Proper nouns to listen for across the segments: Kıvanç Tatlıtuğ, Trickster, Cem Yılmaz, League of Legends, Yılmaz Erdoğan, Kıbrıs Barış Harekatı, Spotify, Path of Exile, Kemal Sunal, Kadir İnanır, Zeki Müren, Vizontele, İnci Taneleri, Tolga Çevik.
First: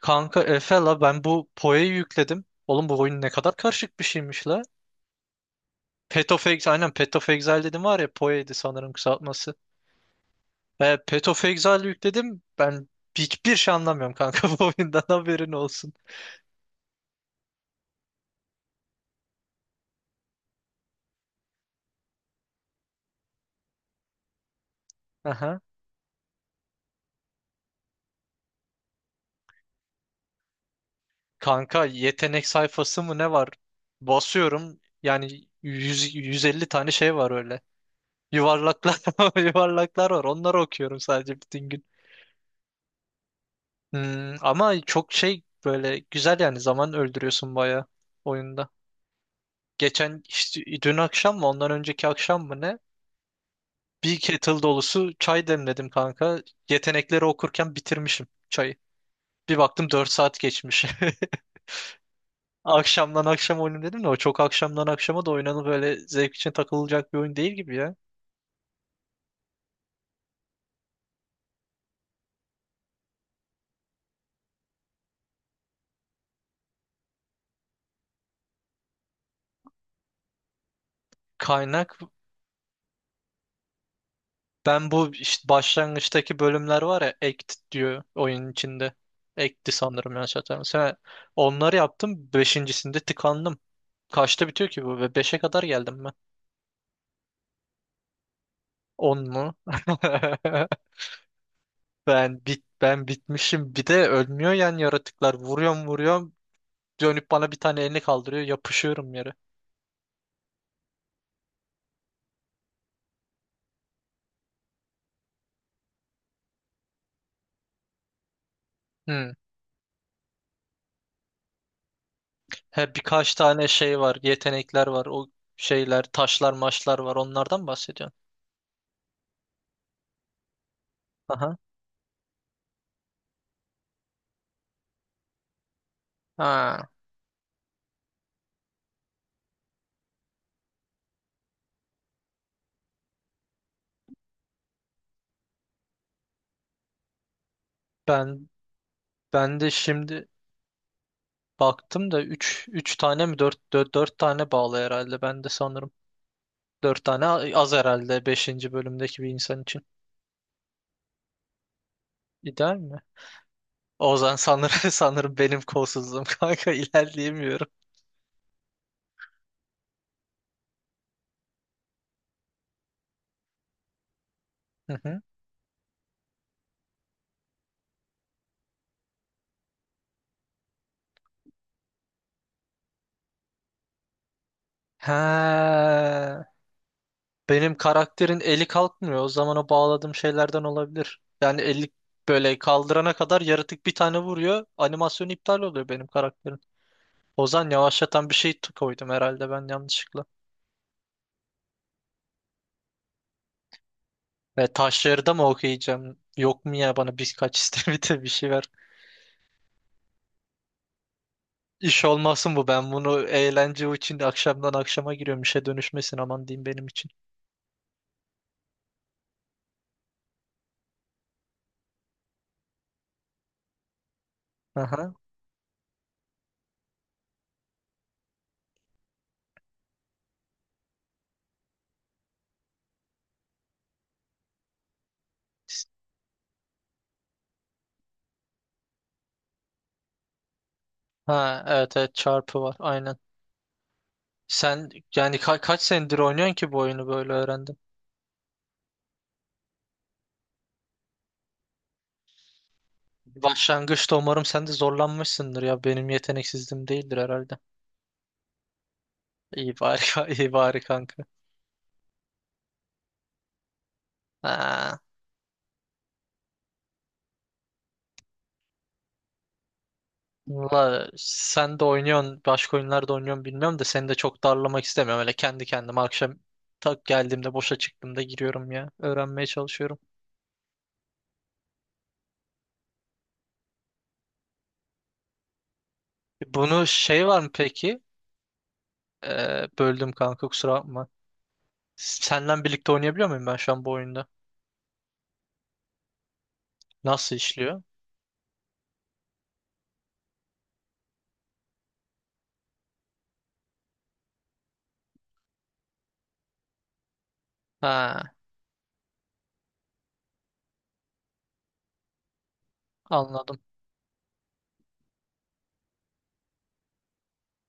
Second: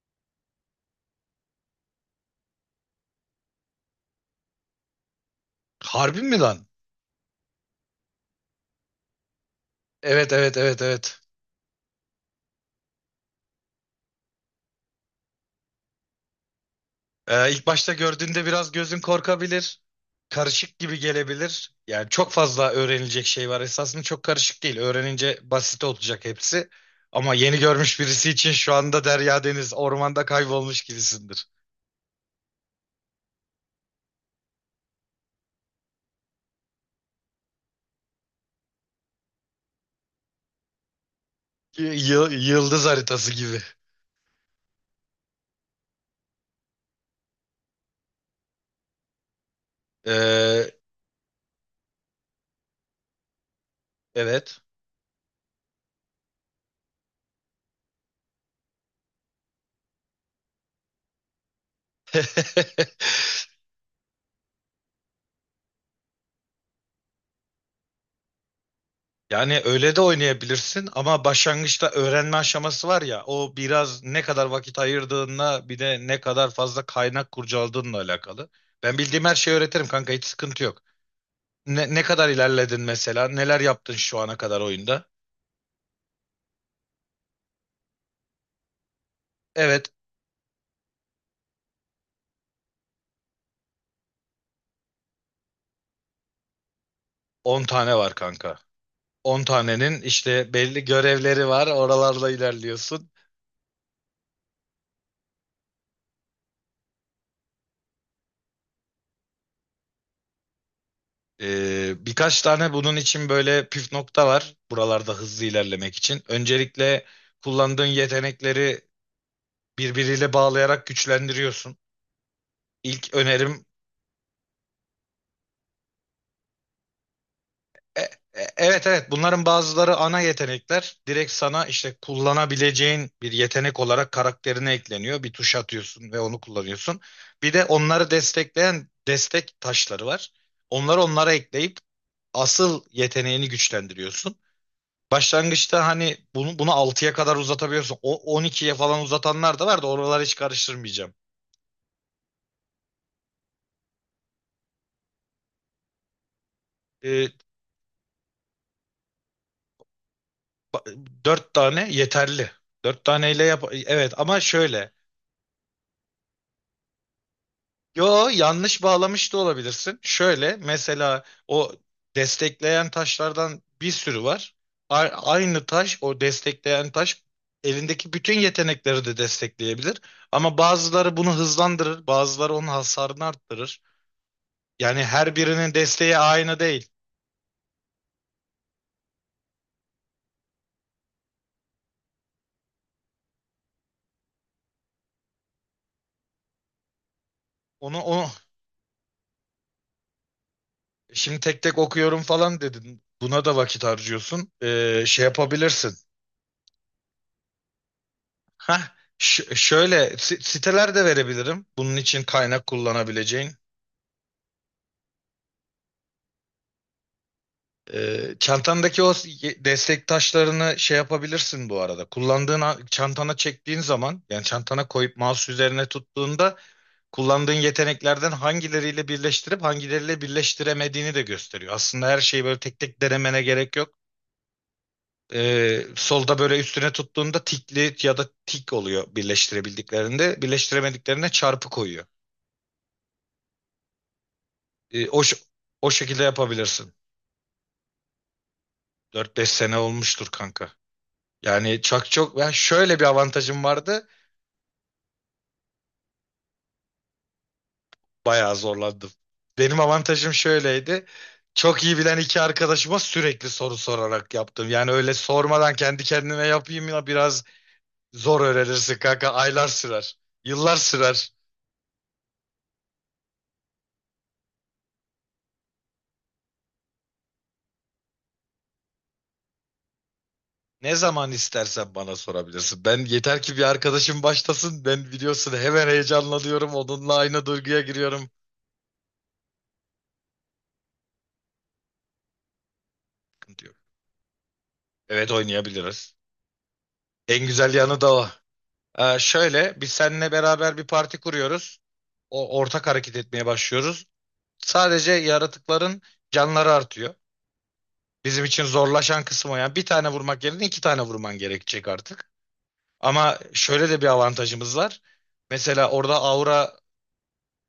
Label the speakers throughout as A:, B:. A: Kanka Efe la ben bu Poe'yi yükledim. Oğlum bu oyun ne kadar karışık bir şeymiş la.
B: Harbi
A: Path
B: mi
A: of
B: lan?
A: Exile, aynen Path of Exile dedim var ya Poe'ydi sanırım kısaltması.
B: Evet, evet, evet, evet.
A: Path of Exile yükledim. Ben hiçbir şey anlamıyorum kanka bu oyundan haberin olsun.
B: İlk başta gördüğünde biraz gözün korkabilir. Karışık gibi gelebilir. Yani çok fazla öğrenilecek şey var. Esasında çok karışık değil. Öğrenince
A: Aha.
B: basit olacak hepsi. Ama yeni görmüş birisi için şu anda derya deniz ormanda kaybolmuş gibisindir.
A: Kanka yetenek sayfası mı ne var? Basıyorum yani 100, 150 tane şey var öyle. Yuvarlaklar yuvarlaklar var onları okuyorum sadece bütün gün.
B: Yıldız haritası gibi.
A: Hmm, ama çok şey böyle güzel yani zaman öldürüyorsun bayağı oyunda. Geçen işte
B: Ee,
A: dün akşam mı ondan önceki akşam mı ne? Bir
B: evet.
A: kettle dolusu çay demledim kanka. Yetenekleri okurken bitirmişim çayı. Bir baktım 4 saat geçmiş. Akşamdan akşam oyunu dedim de o çok akşamdan akşama da oynanıp böyle zevk için takılacak bir oyun değil gibi ya.
B: Yani öyle de oynayabilirsin ama başlangıçta öğrenme aşaması var ya o biraz ne kadar vakit ayırdığınla bir de ne kadar fazla kaynak kurcaladığınla alakalı. Ben bildiğim her şeyi öğretirim kanka, hiç sıkıntı yok.
A: Kaynak
B: Ne kadar ilerledin mesela, neler yaptın şu ana kadar
A: ben
B: oyunda?
A: bu işte başlangıçtaki bölümler var ya act diyor oyunun içinde. Act'ti
B: Evet,
A: sanırım yanlış hatırlamıyorsam. Ha, onları yaptım. Beşincisinde tıkandım. Kaçta bitiyor ki bu? Ve beşe kadar geldim.
B: 10 tane var kanka.
A: 10
B: 10
A: mu?
B: tanenin işte belli görevleri var, oralarla
A: Ben
B: ilerliyorsun.
A: bitmişim. Bir de ölmüyor yani yaratıklar. Vuruyorum vuruyorum. Dönüp bana bir tane elini kaldırıyor. Yapışıyorum yere.
B: Birkaç tane bunun için böyle püf nokta var buralarda hızlı ilerlemek için. Öncelikle kullandığın yetenekleri
A: Hmm.
B: birbiriyle bağlayarak güçlendiriyorsun.
A: He,
B: İlk
A: birkaç
B: önerim
A: tane şey var. Yetenekler var. Şeyler, taşlar, maçlar var. Onlardan
B: e-
A: bahsediyorsun.
B: evet, evet, bunların bazıları ana yetenekler. Direkt
A: Aha.
B: sana işte kullanabileceğin bir yetenek olarak karakterine ekleniyor. Bir tuş atıyorsun ve onu
A: Ha.
B: kullanıyorsun. Bir de onları destekleyen destek taşları var. Onları onlara ekleyip asıl yeteneğini güçlendiriyorsun. Başlangıçta hani bunu 6'ya kadar uzatabiliyorsun. O on
A: Ben
B: ikiye falan uzatanlar
A: ben
B: da
A: de
B: var da oraları
A: şimdi
B: hiç karıştırmayacağım.
A: baktım da üç tane mi dört tane bağlı herhalde. Ben de sanırım dört tane
B: Ee,
A: az herhalde beşinci bölümdeki bir insan için.
B: Ba- Dört tane yeterli.
A: İdeal mi?
B: Dört taneyle yap. Evet
A: Ozan
B: ama
A: sanırım,
B: şöyle.
A: sanırım benim kolsuzluğum kanka ilerleyemiyorum.
B: Yo, yanlış bağlamış da olabilirsin. Şöyle mesela o destekleyen taşlardan bir sürü var.
A: Hı hı.
B: Aynı taş, o destekleyen taş elindeki bütün yetenekleri de destekleyebilir. Ama bazıları bunu hızlandırır, bazıları onun hasarını arttırır. Yani her birinin desteği
A: Ha,
B: aynı değil.
A: benim karakterin eli kalkmıyor. O zaman o bağladığım şeylerden olabilir. Yani eli böyle kaldırana kadar yaratık bir tane vuruyor. Animasyon iptal oluyor benim karakterin. Ozan
B: Onu
A: yavaşlatan bir şey koydum herhalde ben yanlışlıkla.
B: şimdi tek tek okuyorum falan dedin. Buna da vakit harcıyorsun.
A: Ve
B: Şey
A: taşları da mı
B: yapabilirsin.
A: okuyacağım? Yok mu ya bana birkaç istemite bir şey ver.
B: Hah, şöyle siteler de verebilirim. Bunun
A: İş
B: için
A: olmasın
B: kaynak
A: bu ben bunu
B: kullanabileceğin.
A: eğlence için akşamdan akşama giriyorum işe dönüşmesin aman diyeyim benim için.
B: Çantandaki o destek taşlarını şey yapabilirsin bu arada. Kullandığın çantana çektiğin zaman, yani çantana
A: Aha.
B: koyup mouse üzerine tuttuğunda kullandığın yeteneklerden hangileriyle birleştirip hangileriyle birleştiremediğini de gösteriyor. Aslında her şeyi böyle tek tek denemene gerek yok. Solda böyle üstüne tuttuğunda tikli ya da tik oluyor birleştirebildiklerinde. Birleştiremediklerine
A: Ha,
B: çarpı
A: evet
B: koyuyor.
A: evet çarpı var aynen. Sen
B: E, o,
A: yani
B: ş-
A: kaç
B: O
A: senedir
B: şekilde
A: oynuyorsun ki bu
B: yapabilirsin.
A: oyunu böyle öğrendin?
B: Dört beş sene olmuştur kanka. Yani çok çok, ben şöyle bir avantajım vardı.
A: Başlangıçta umarım sen de zorlanmışsındır ya benim yeteneksizliğim değildir herhalde.
B: Bayağı zorlandım.
A: İyi
B: Benim
A: bari
B: avantajım
A: iyi bari
B: şöyleydi.
A: kanka.
B: Çok iyi bilen iki arkadaşıma sürekli soru sorarak yaptım. Yani
A: Ha.
B: öyle sormadan kendi kendime yapayım ya, biraz zor öğrenirsin kanka. Aylar sürer. Yıllar
A: Valla
B: sürer.
A: sen de oynuyorsun başka oyunlarda oynuyorsun bilmiyorum da seni de çok darlamak istemiyorum. Öyle kendi kendime akşam tak geldiğimde boşa çıktığımda giriyorum ya öğrenmeye çalışıyorum.
B: Ne zaman istersen bana sorabilirsin. Ben yeter ki bir arkadaşım başlasın. Ben biliyorsun hemen heyecanlanıyorum.
A: Bunu
B: Onunla
A: şey var
B: aynı
A: mı
B: duyguya
A: peki?
B: giriyorum.
A: Böldüm kanka kusura bakma. Senden birlikte oynayabiliyor muyum ben
B: Sıkıntı
A: şu
B: yok.
A: an bu oyunda?
B: Evet, oynayabiliriz.
A: Nasıl
B: En güzel
A: işliyor?
B: yanı da o. Şöyle, biz seninle beraber bir parti kuruyoruz. O ortak hareket etmeye başlıyoruz. Sadece yaratıkların canları artıyor.
A: Ha,
B: Bizim için zorlaşan kısmı o. Yani bir tane vurmak yerine iki tane vurman gerekecek artık. Ama
A: anladım.
B: şöyle de bir avantajımız var. Mesela orada aura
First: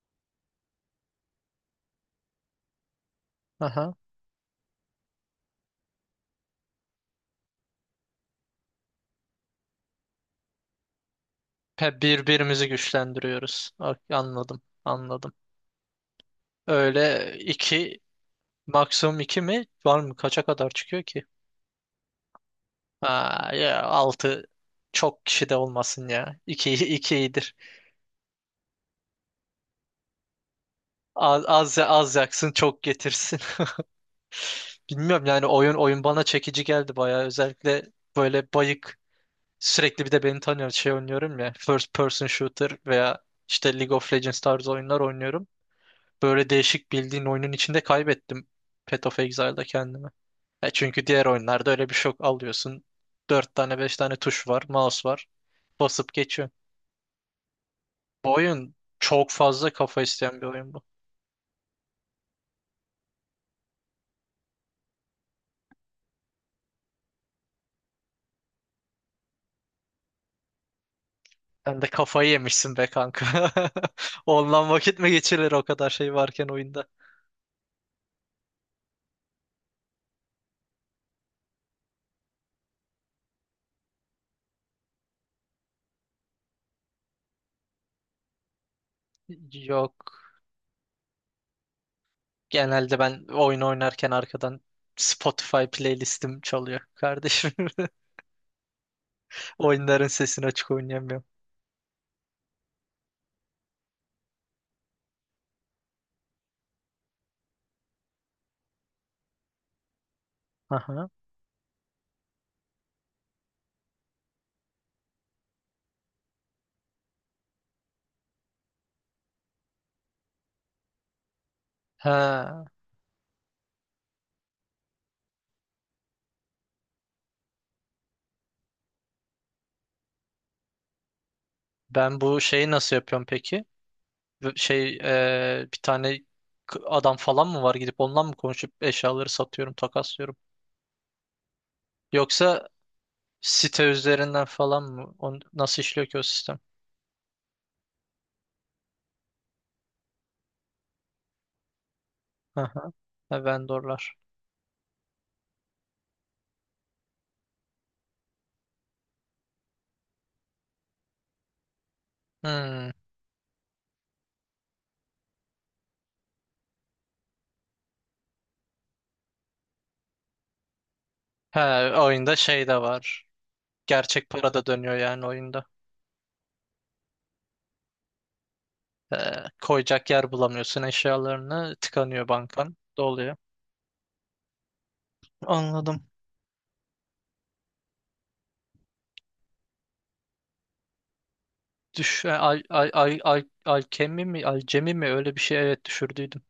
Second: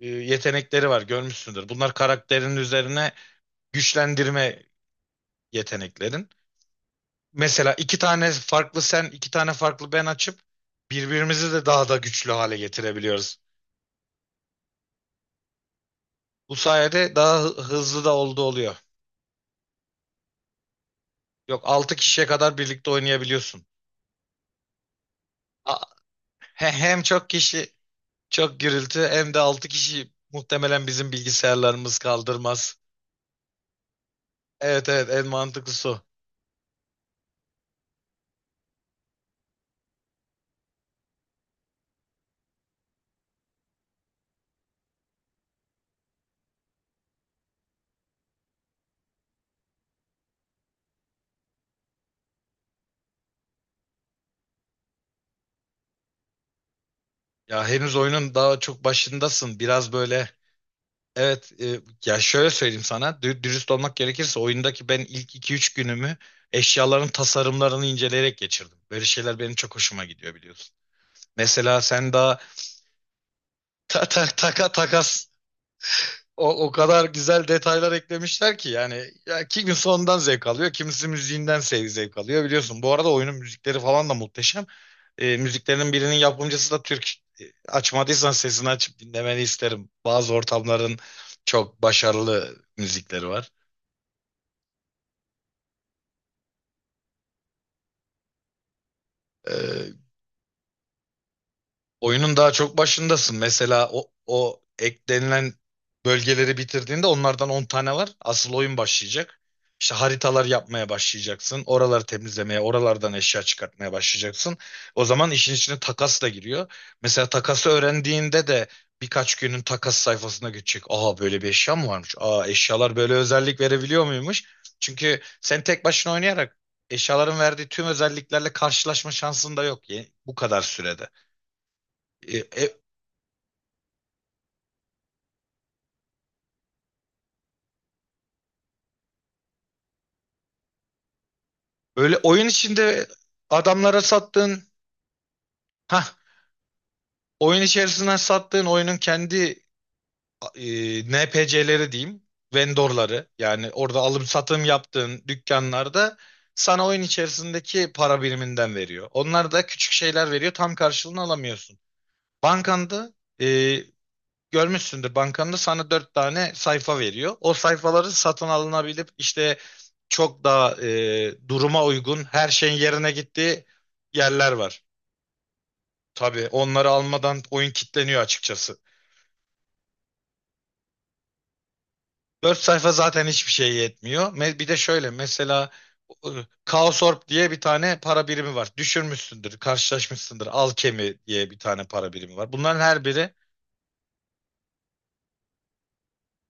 B: yetenekleri var, görmüşsündür. Bunlar karakterin üzerine
A: Aha.
B: güçlendirme yeteneklerin. Mesela iki tane farklı sen, iki tane farklı ben açıp birbirimizi de
A: He,
B: daha da güçlü hale
A: birbirimizi
B: getirebiliyoruz.
A: güçlendiriyoruz. Ok, anladım, anladım.
B: Bu sayede
A: Öyle
B: daha
A: iki,
B: hızlı da oldu oluyor.
A: maksimum iki mi? Var mı? Kaça kadar çıkıyor ki?
B: Yok, 6 kişiye kadar birlikte
A: Ha,
B: oynayabiliyorsun.
A: ya altı çok kişi de
B: A-
A: olmasın ya. İki,
B: Hem
A: iki
B: çok
A: iyidir.
B: kişi çok gürültü, hem de 6 kişi muhtemelen bizim
A: Az, az,
B: bilgisayarlarımız
A: az yaksın,
B: kaldırmaz.
A: çok getirsin.
B: Evet, evet,
A: Bilmiyorum
B: en
A: yani oyun
B: mantıklısı o.
A: oyun bana çekici geldi bayağı. Özellikle böyle bayık sürekli bir de beni tanıyor şey oynuyorum ya. First person shooter veya işte League of Legends tarzı oyunlar oynuyorum. Böyle değişik bildiğin oyunun içinde kaybettim Path of Exile'da kendimi. Ya çünkü diğer oyunlarda öyle bir şok alıyorsun. 4 tane 5 tane tuş var, mouse var. Basıp geçiyorsun.
B: Ya henüz
A: Bu
B: oyunun daha
A: oyun
B: çok
A: çok
B: başındasın.
A: fazla
B: Biraz
A: kafa
B: böyle
A: isteyen bir oyun bu.
B: evet, ya şöyle söyleyeyim sana, dürüst olmak gerekirse oyundaki ben ilk iki üç günümü eşyaların tasarımlarını inceleyerek geçirdim. Böyle şeyler benim çok hoşuma gidiyor biliyorsun.
A: Sen
B: Mesela
A: de
B: sen
A: kafayı
B: daha
A: yemişsin be kanka.
B: ta ta taka
A: Ondan vakit
B: takas.
A: mi geçirilir o kadar şey varken
B: O
A: oyunda?
B: kadar güzel detaylar eklemişler ki, yani ya kimisi ondan zevk alıyor, kimisi müziğinden zevk alıyor biliyorsun. Bu arada oyunun müzikleri falan da muhteşem. Müziklerin birinin yapımcısı da Türk. Açmadıysan sesini açıp dinlemeni isterim.
A: Yok.
B: Bazı ortamların çok başarılı
A: Genelde ben
B: müzikleri var.
A: oyun oynarken arkadan Spotify playlistim çalıyor kardeşim.
B: E,
A: Oyunların sesini açık oynayamıyorum.
B: Oyunun daha çok başındasın. Mesela o eklenilen bölgeleri bitirdiğinde onlardan 10 tane var. Asıl oyun başlayacak. İşte haritalar yapmaya
A: Aha.
B: başlayacaksın. Oraları temizlemeye, oralardan eşya çıkartmaya başlayacaksın. O zaman işin içine takas da giriyor. Mesela takası öğrendiğinde de birkaç günün takas sayfasına geçecek. Aa, böyle bir eşya mı varmış? Aa,
A: Ha.
B: eşyalar böyle özellik verebiliyor muymuş? Çünkü sen tek başına oynayarak eşyaların verdiği tüm özelliklerle karşılaşma şansın da yok bu kadar sürede.
A: Ben
B: E,
A: bu
B: e,
A: şeyi nasıl yapıyorum peki? Şey bir tane adam falan mı var gidip ondan mı konuşup eşyaları satıyorum, takaslıyorum?
B: Öyle oyun
A: Yoksa
B: içinde
A: site
B: adamlara
A: üzerinden
B: sattığın,
A: falan mı? Nasıl
B: ha
A: işliyor ki o sistem?
B: oyun içerisinden sattığın oyunun kendi NPC'leri diyeyim,
A: Hı hı.
B: vendorları,
A: Ha,
B: yani orada
A: vendorlar.
B: alım satım yaptığın dükkanlarda sana oyun içerisindeki para biriminden veriyor. Onlar da küçük şeyler veriyor, tam karşılığını alamıyorsun.
A: Hmm.
B: Bankanda e, görmüşsündür, bankanda sana dört tane sayfa veriyor. O sayfaları satın alınabilip işte çok daha
A: He,
B: duruma uygun
A: oyunda
B: her
A: şey
B: şeyin
A: de
B: yerine
A: var.
B: gittiği
A: Gerçek
B: yerler
A: para da
B: var.
A: dönüyor yani oyunda.
B: Tabii onları almadan oyun kilitleniyor açıkçası.
A: He, koyacak yer bulamıyorsun eşyalarını. Tıkanıyor
B: 4
A: bankan.
B: sayfa zaten
A: Doluyor.
B: hiçbir şey yetmiyor. Bir de şöyle mesela
A: Anladım.
B: e, Kaosorb diye bir tane para birimi var. Düşürmüşsündür, karşılaşmışsındır. Alkemi diye bir tane para
A: Düş, e,
B: birimi var.
A: al,
B: Bunların
A: al,
B: her
A: al,
B: biri,
A: al, alkemi mi? Alcemi mi? Öyle bir şey evet düşürdüydüm.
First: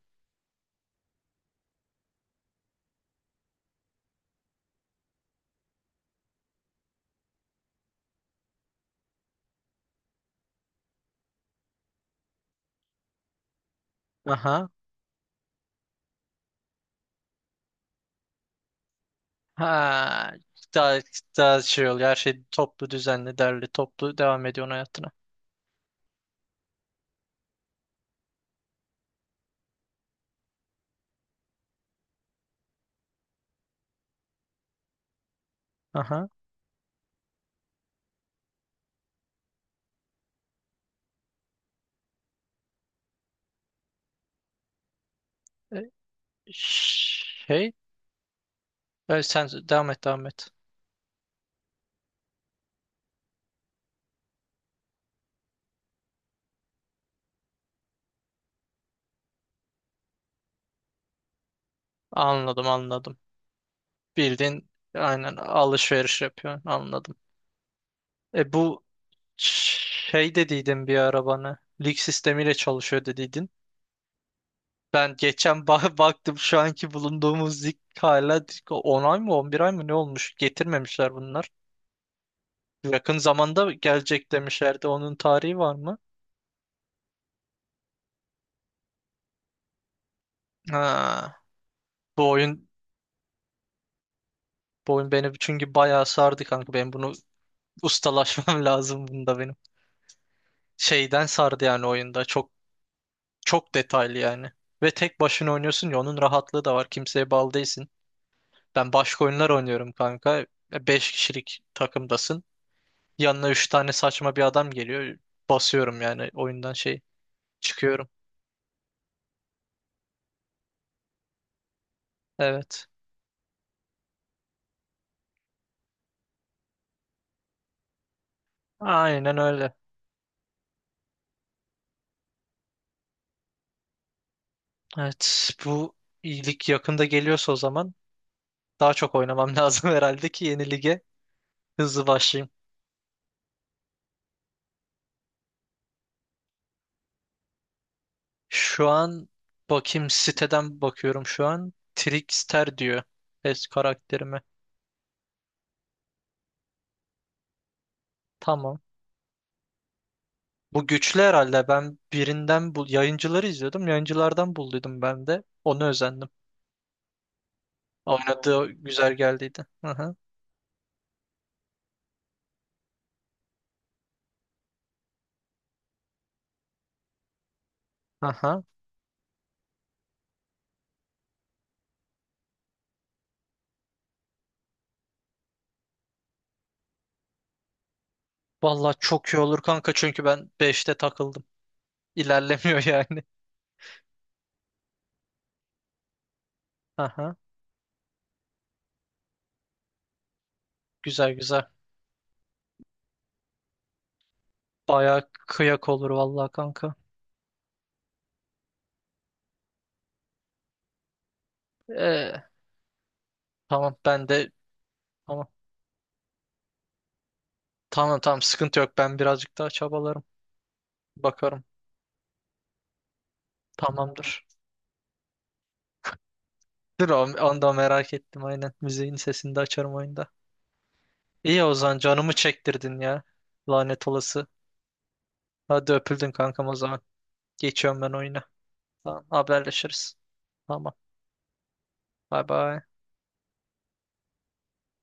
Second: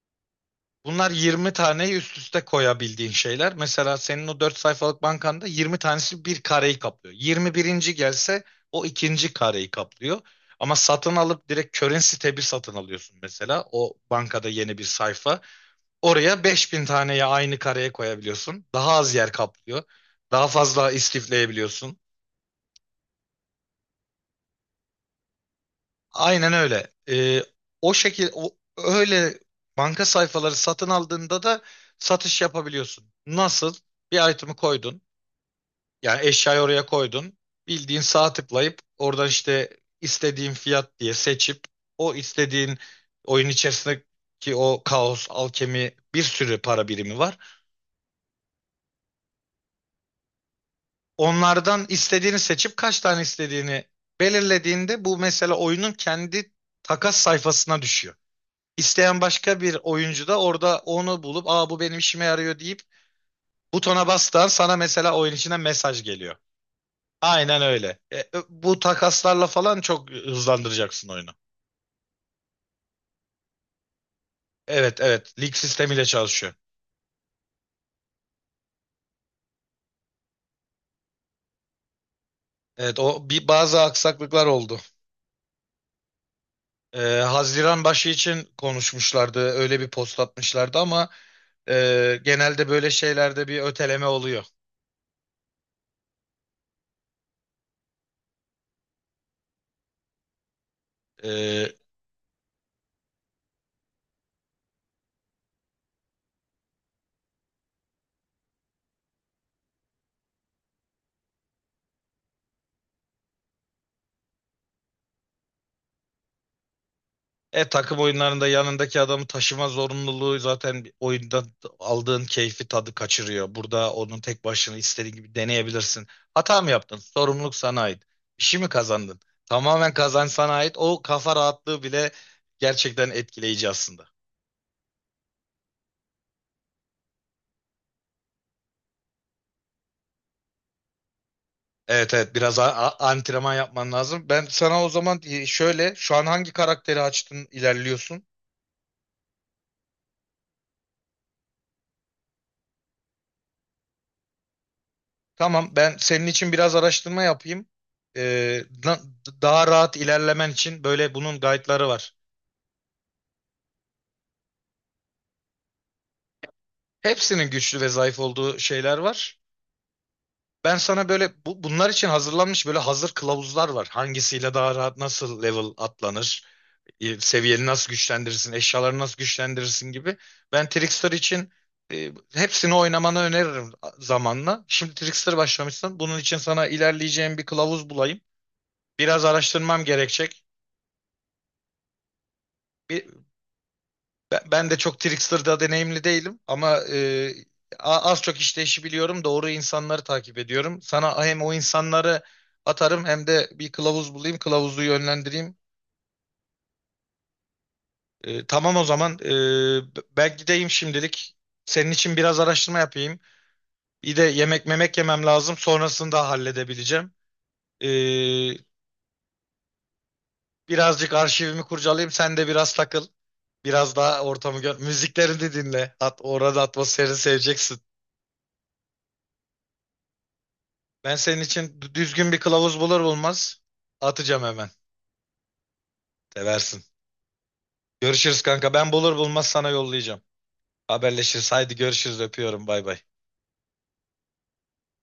B: bunlar 20 taneyi üst üste koyabildiğin şeyler. Mesela senin o 4 sayfalık bankanda 20 tanesi bir kareyi kaplıyor. Yirmi birinci gelse o ikinci kareyi kaplıyor. Ama satın alıp direkt currency tab'i satın alıyorsun mesela. O bankada
A: Aha.
B: yeni bir sayfa. Oraya 5.000 taneyi aynı kareye koyabiliyorsun. Daha az yer kaplıyor.
A: Ha,
B: Daha fazla
A: daha, daha şey
B: istifleyebiliyorsun.
A: oluyor. Her şey toplu, düzenli, derli, toplu devam ediyorsun hayatına.
B: Aynen öyle. Öyle banka sayfaları satın aldığında da satış yapabiliyorsun. Nasıl? Bir item'ı koydun. Yani
A: Aha.
B: eşyayı oraya koydun. Bildiğin sağa tıklayıp oradan işte istediğin fiyat diye seçip o istediğin oyun içerisindeki o kaos,
A: E,
B: alkemi, bir sürü para birimi var.
A: Şey, sen devam et, devam et.
B: Onlardan istediğini seçip kaç tane istediğini belirlediğinde bu mesela oyunun kendi takas sayfasına düşüyor. İsteyen başka bir oyuncu da orada onu bulup, aa bu benim işime yarıyor
A: Anladım,
B: deyip
A: anladım.
B: butona bastığın,
A: Bildiğin
B: sana mesela oyun
A: aynen
B: içine mesaj
A: alışveriş
B: geliyor.
A: yapıyorsun. Anladım.
B: Aynen öyle.
A: E
B: Bu
A: bu
B: takaslarla falan çok
A: şey dediydin bir
B: hızlandıracaksın oyunu.
A: arabana. Lig sistemiyle çalışıyor dediydin.
B: Evet,
A: Ben
B: evet, lig
A: geçen
B: sistemiyle
A: baktım
B: çalışıyor.
A: şu anki bulunduğumuz lig hala 10 ay mı 11 ay mı ne olmuş? Getirmemişler bunlar.
B: Evet,
A: Yakın
B: o bir
A: zamanda
B: bazı
A: gelecek
B: aksaklıklar oldu.
A: demişlerdi. Onun tarihi var mı?
B: Haziran başı için konuşmuşlardı, öyle bir post atmışlardı ama
A: Ha, bu oyun
B: Genelde böyle şeylerde bir öteleme oluyor.
A: bu oyun beni çünkü bayağı sardı kanka. Ben bunu ustalaşmam lazım bunda benim. Şeyden sardı
B: Ee,
A: yani oyunda. Çok çok detaylı yani. Ve tek başına oynuyorsun ya onun rahatlığı da var. Kimseye bağlı değilsin. Ben başka oyunlar oynuyorum kanka. 5 kişilik takımdasın. Yanına 3 tane saçma bir adam geliyor. Basıyorum yani oyundan şey
B: e takım
A: çıkıyorum.
B: oyunlarında yanındaki adamı taşıma zorunluluğu zaten bir oyunda aldığın keyfi
A: Evet.
B: tadı kaçırıyor. Burada onun tek başına istediğin gibi deneyebilirsin. Hata mı yaptın? Sorumluluk sana ait. Bir şey mi kazandın?
A: Aynen öyle.
B: Tamamen kazanç sana ait. O kafa rahatlığı bile gerçekten etkileyici aslında.
A: Evet bu iyilik yakında geliyorsa o zaman daha çok oynamam lazım herhalde ki yeni lige. Hızlı
B: Evet, evet,
A: başlayayım.
B: biraz antrenman yapman lazım. Ben sana o zaman şöyle, şu an hangi karakteri açtın, ilerliyorsun?
A: Şu an bakayım siteden bakıyorum şu an. Trickster diyor karakterime.
B: Tamam, ben senin için biraz araştırma yapayım. Ee,
A: Tamam.
B: na- Daha rahat ilerlemen için
A: Bu
B: böyle
A: güçlü
B: bunun
A: herhalde.
B: guide'ları
A: Ben
B: var.
A: birinden bu yayıncıları izliyordum. Yayıncılardan bulduydum ben de. Onu özendim.
B: Hepsinin güçlü ve zayıf olduğu
A: Oynadığı
B: şeyler
A: güzel
B: var.
A: geldiydi. Aha.
B: Ben sana böyle bunlar için hazırlanmış böyle hazır kılavuzlar var. Hangisiyle daha rahat nasıl level atlanır, seviyeni nasıl güçlendirirsin,
A: Aha.
B: eşyaları nasıl güçlendirirsin gibi. Ben Trickster için hepsini oynamanı öneririm zamanla. Şimdi Trickster başlamışsın. Bunun için sana ilerleyeceğim bir kılavuz bulayım.
A: Vallahi
B: Biraz
A: çok iyi olur
B: araştırmam
A: kanka çünkü
B: gerekecek.
A: ben beşte takıldım. İlerlemiyor
B: Bir,
A: yani.
B: Ben de çok Trickster'da deneyimli değilim ama
A: Aha.
B: az çok işte işi biliyorum. Doğru insanları takip ediyorum. Sana
A: Güzel
B: hem o
A: güzel.
B: insanları atarım, hem de bir kılavuz bulayım, kılavuzu
A: Baya
B: yönlendireyim.
A: kıyak olur vallahi kanka.
B: Tamam o zaman, ben gideyim şimdilik. Senin için biraz
A: Ee,
B: araştırma yapayım.
A: tamam
B: Bir de
A: ben de
B: yemek memek yemem
A: tamam.
B: lazım. Sonrasını da halledebileceğim. E,
A: Tamam tamam sıkıntı yok. Ben birazcık daha çabalarım.
B: Birazcık
A: Bakarım.
B: arşivimi kurcalayayım. Sen de biraz takıl. Biraz daha
A: Tamamdır.
B: ortamı gör. Müziklerini dinle. Orada
A: Dur
B: atmosferini
A: onu da
B: seveceksin.
A: merak ettim aynen. Müziğin sesini de açarım oyunda.
B: Ben senin
A: İyi
B: için
A: Ozan
B: düzgün
A: canımı
B: bir kılavuz
A: çektirdin
B: bulur
A: ya.
B: bulmaz
A: Lanet
B: atacağım
A: olası.
B: hemen.
A: Hadi öpüldün kankam o
B: Seversin.
A: zaman. Geçiyorum ben
B: Görüşürüz
A: oyuna.
B: kanka. Ben bulur
A: Tamam
B: bulmaz sana
A: haberleşiriz.
B: yollayacağım.
A: Tamam.
B: Haberleşiriz. Haydi görüşürüz.
A: Bay
B: Öpüyorum.
A: bay.
B: Bay bay.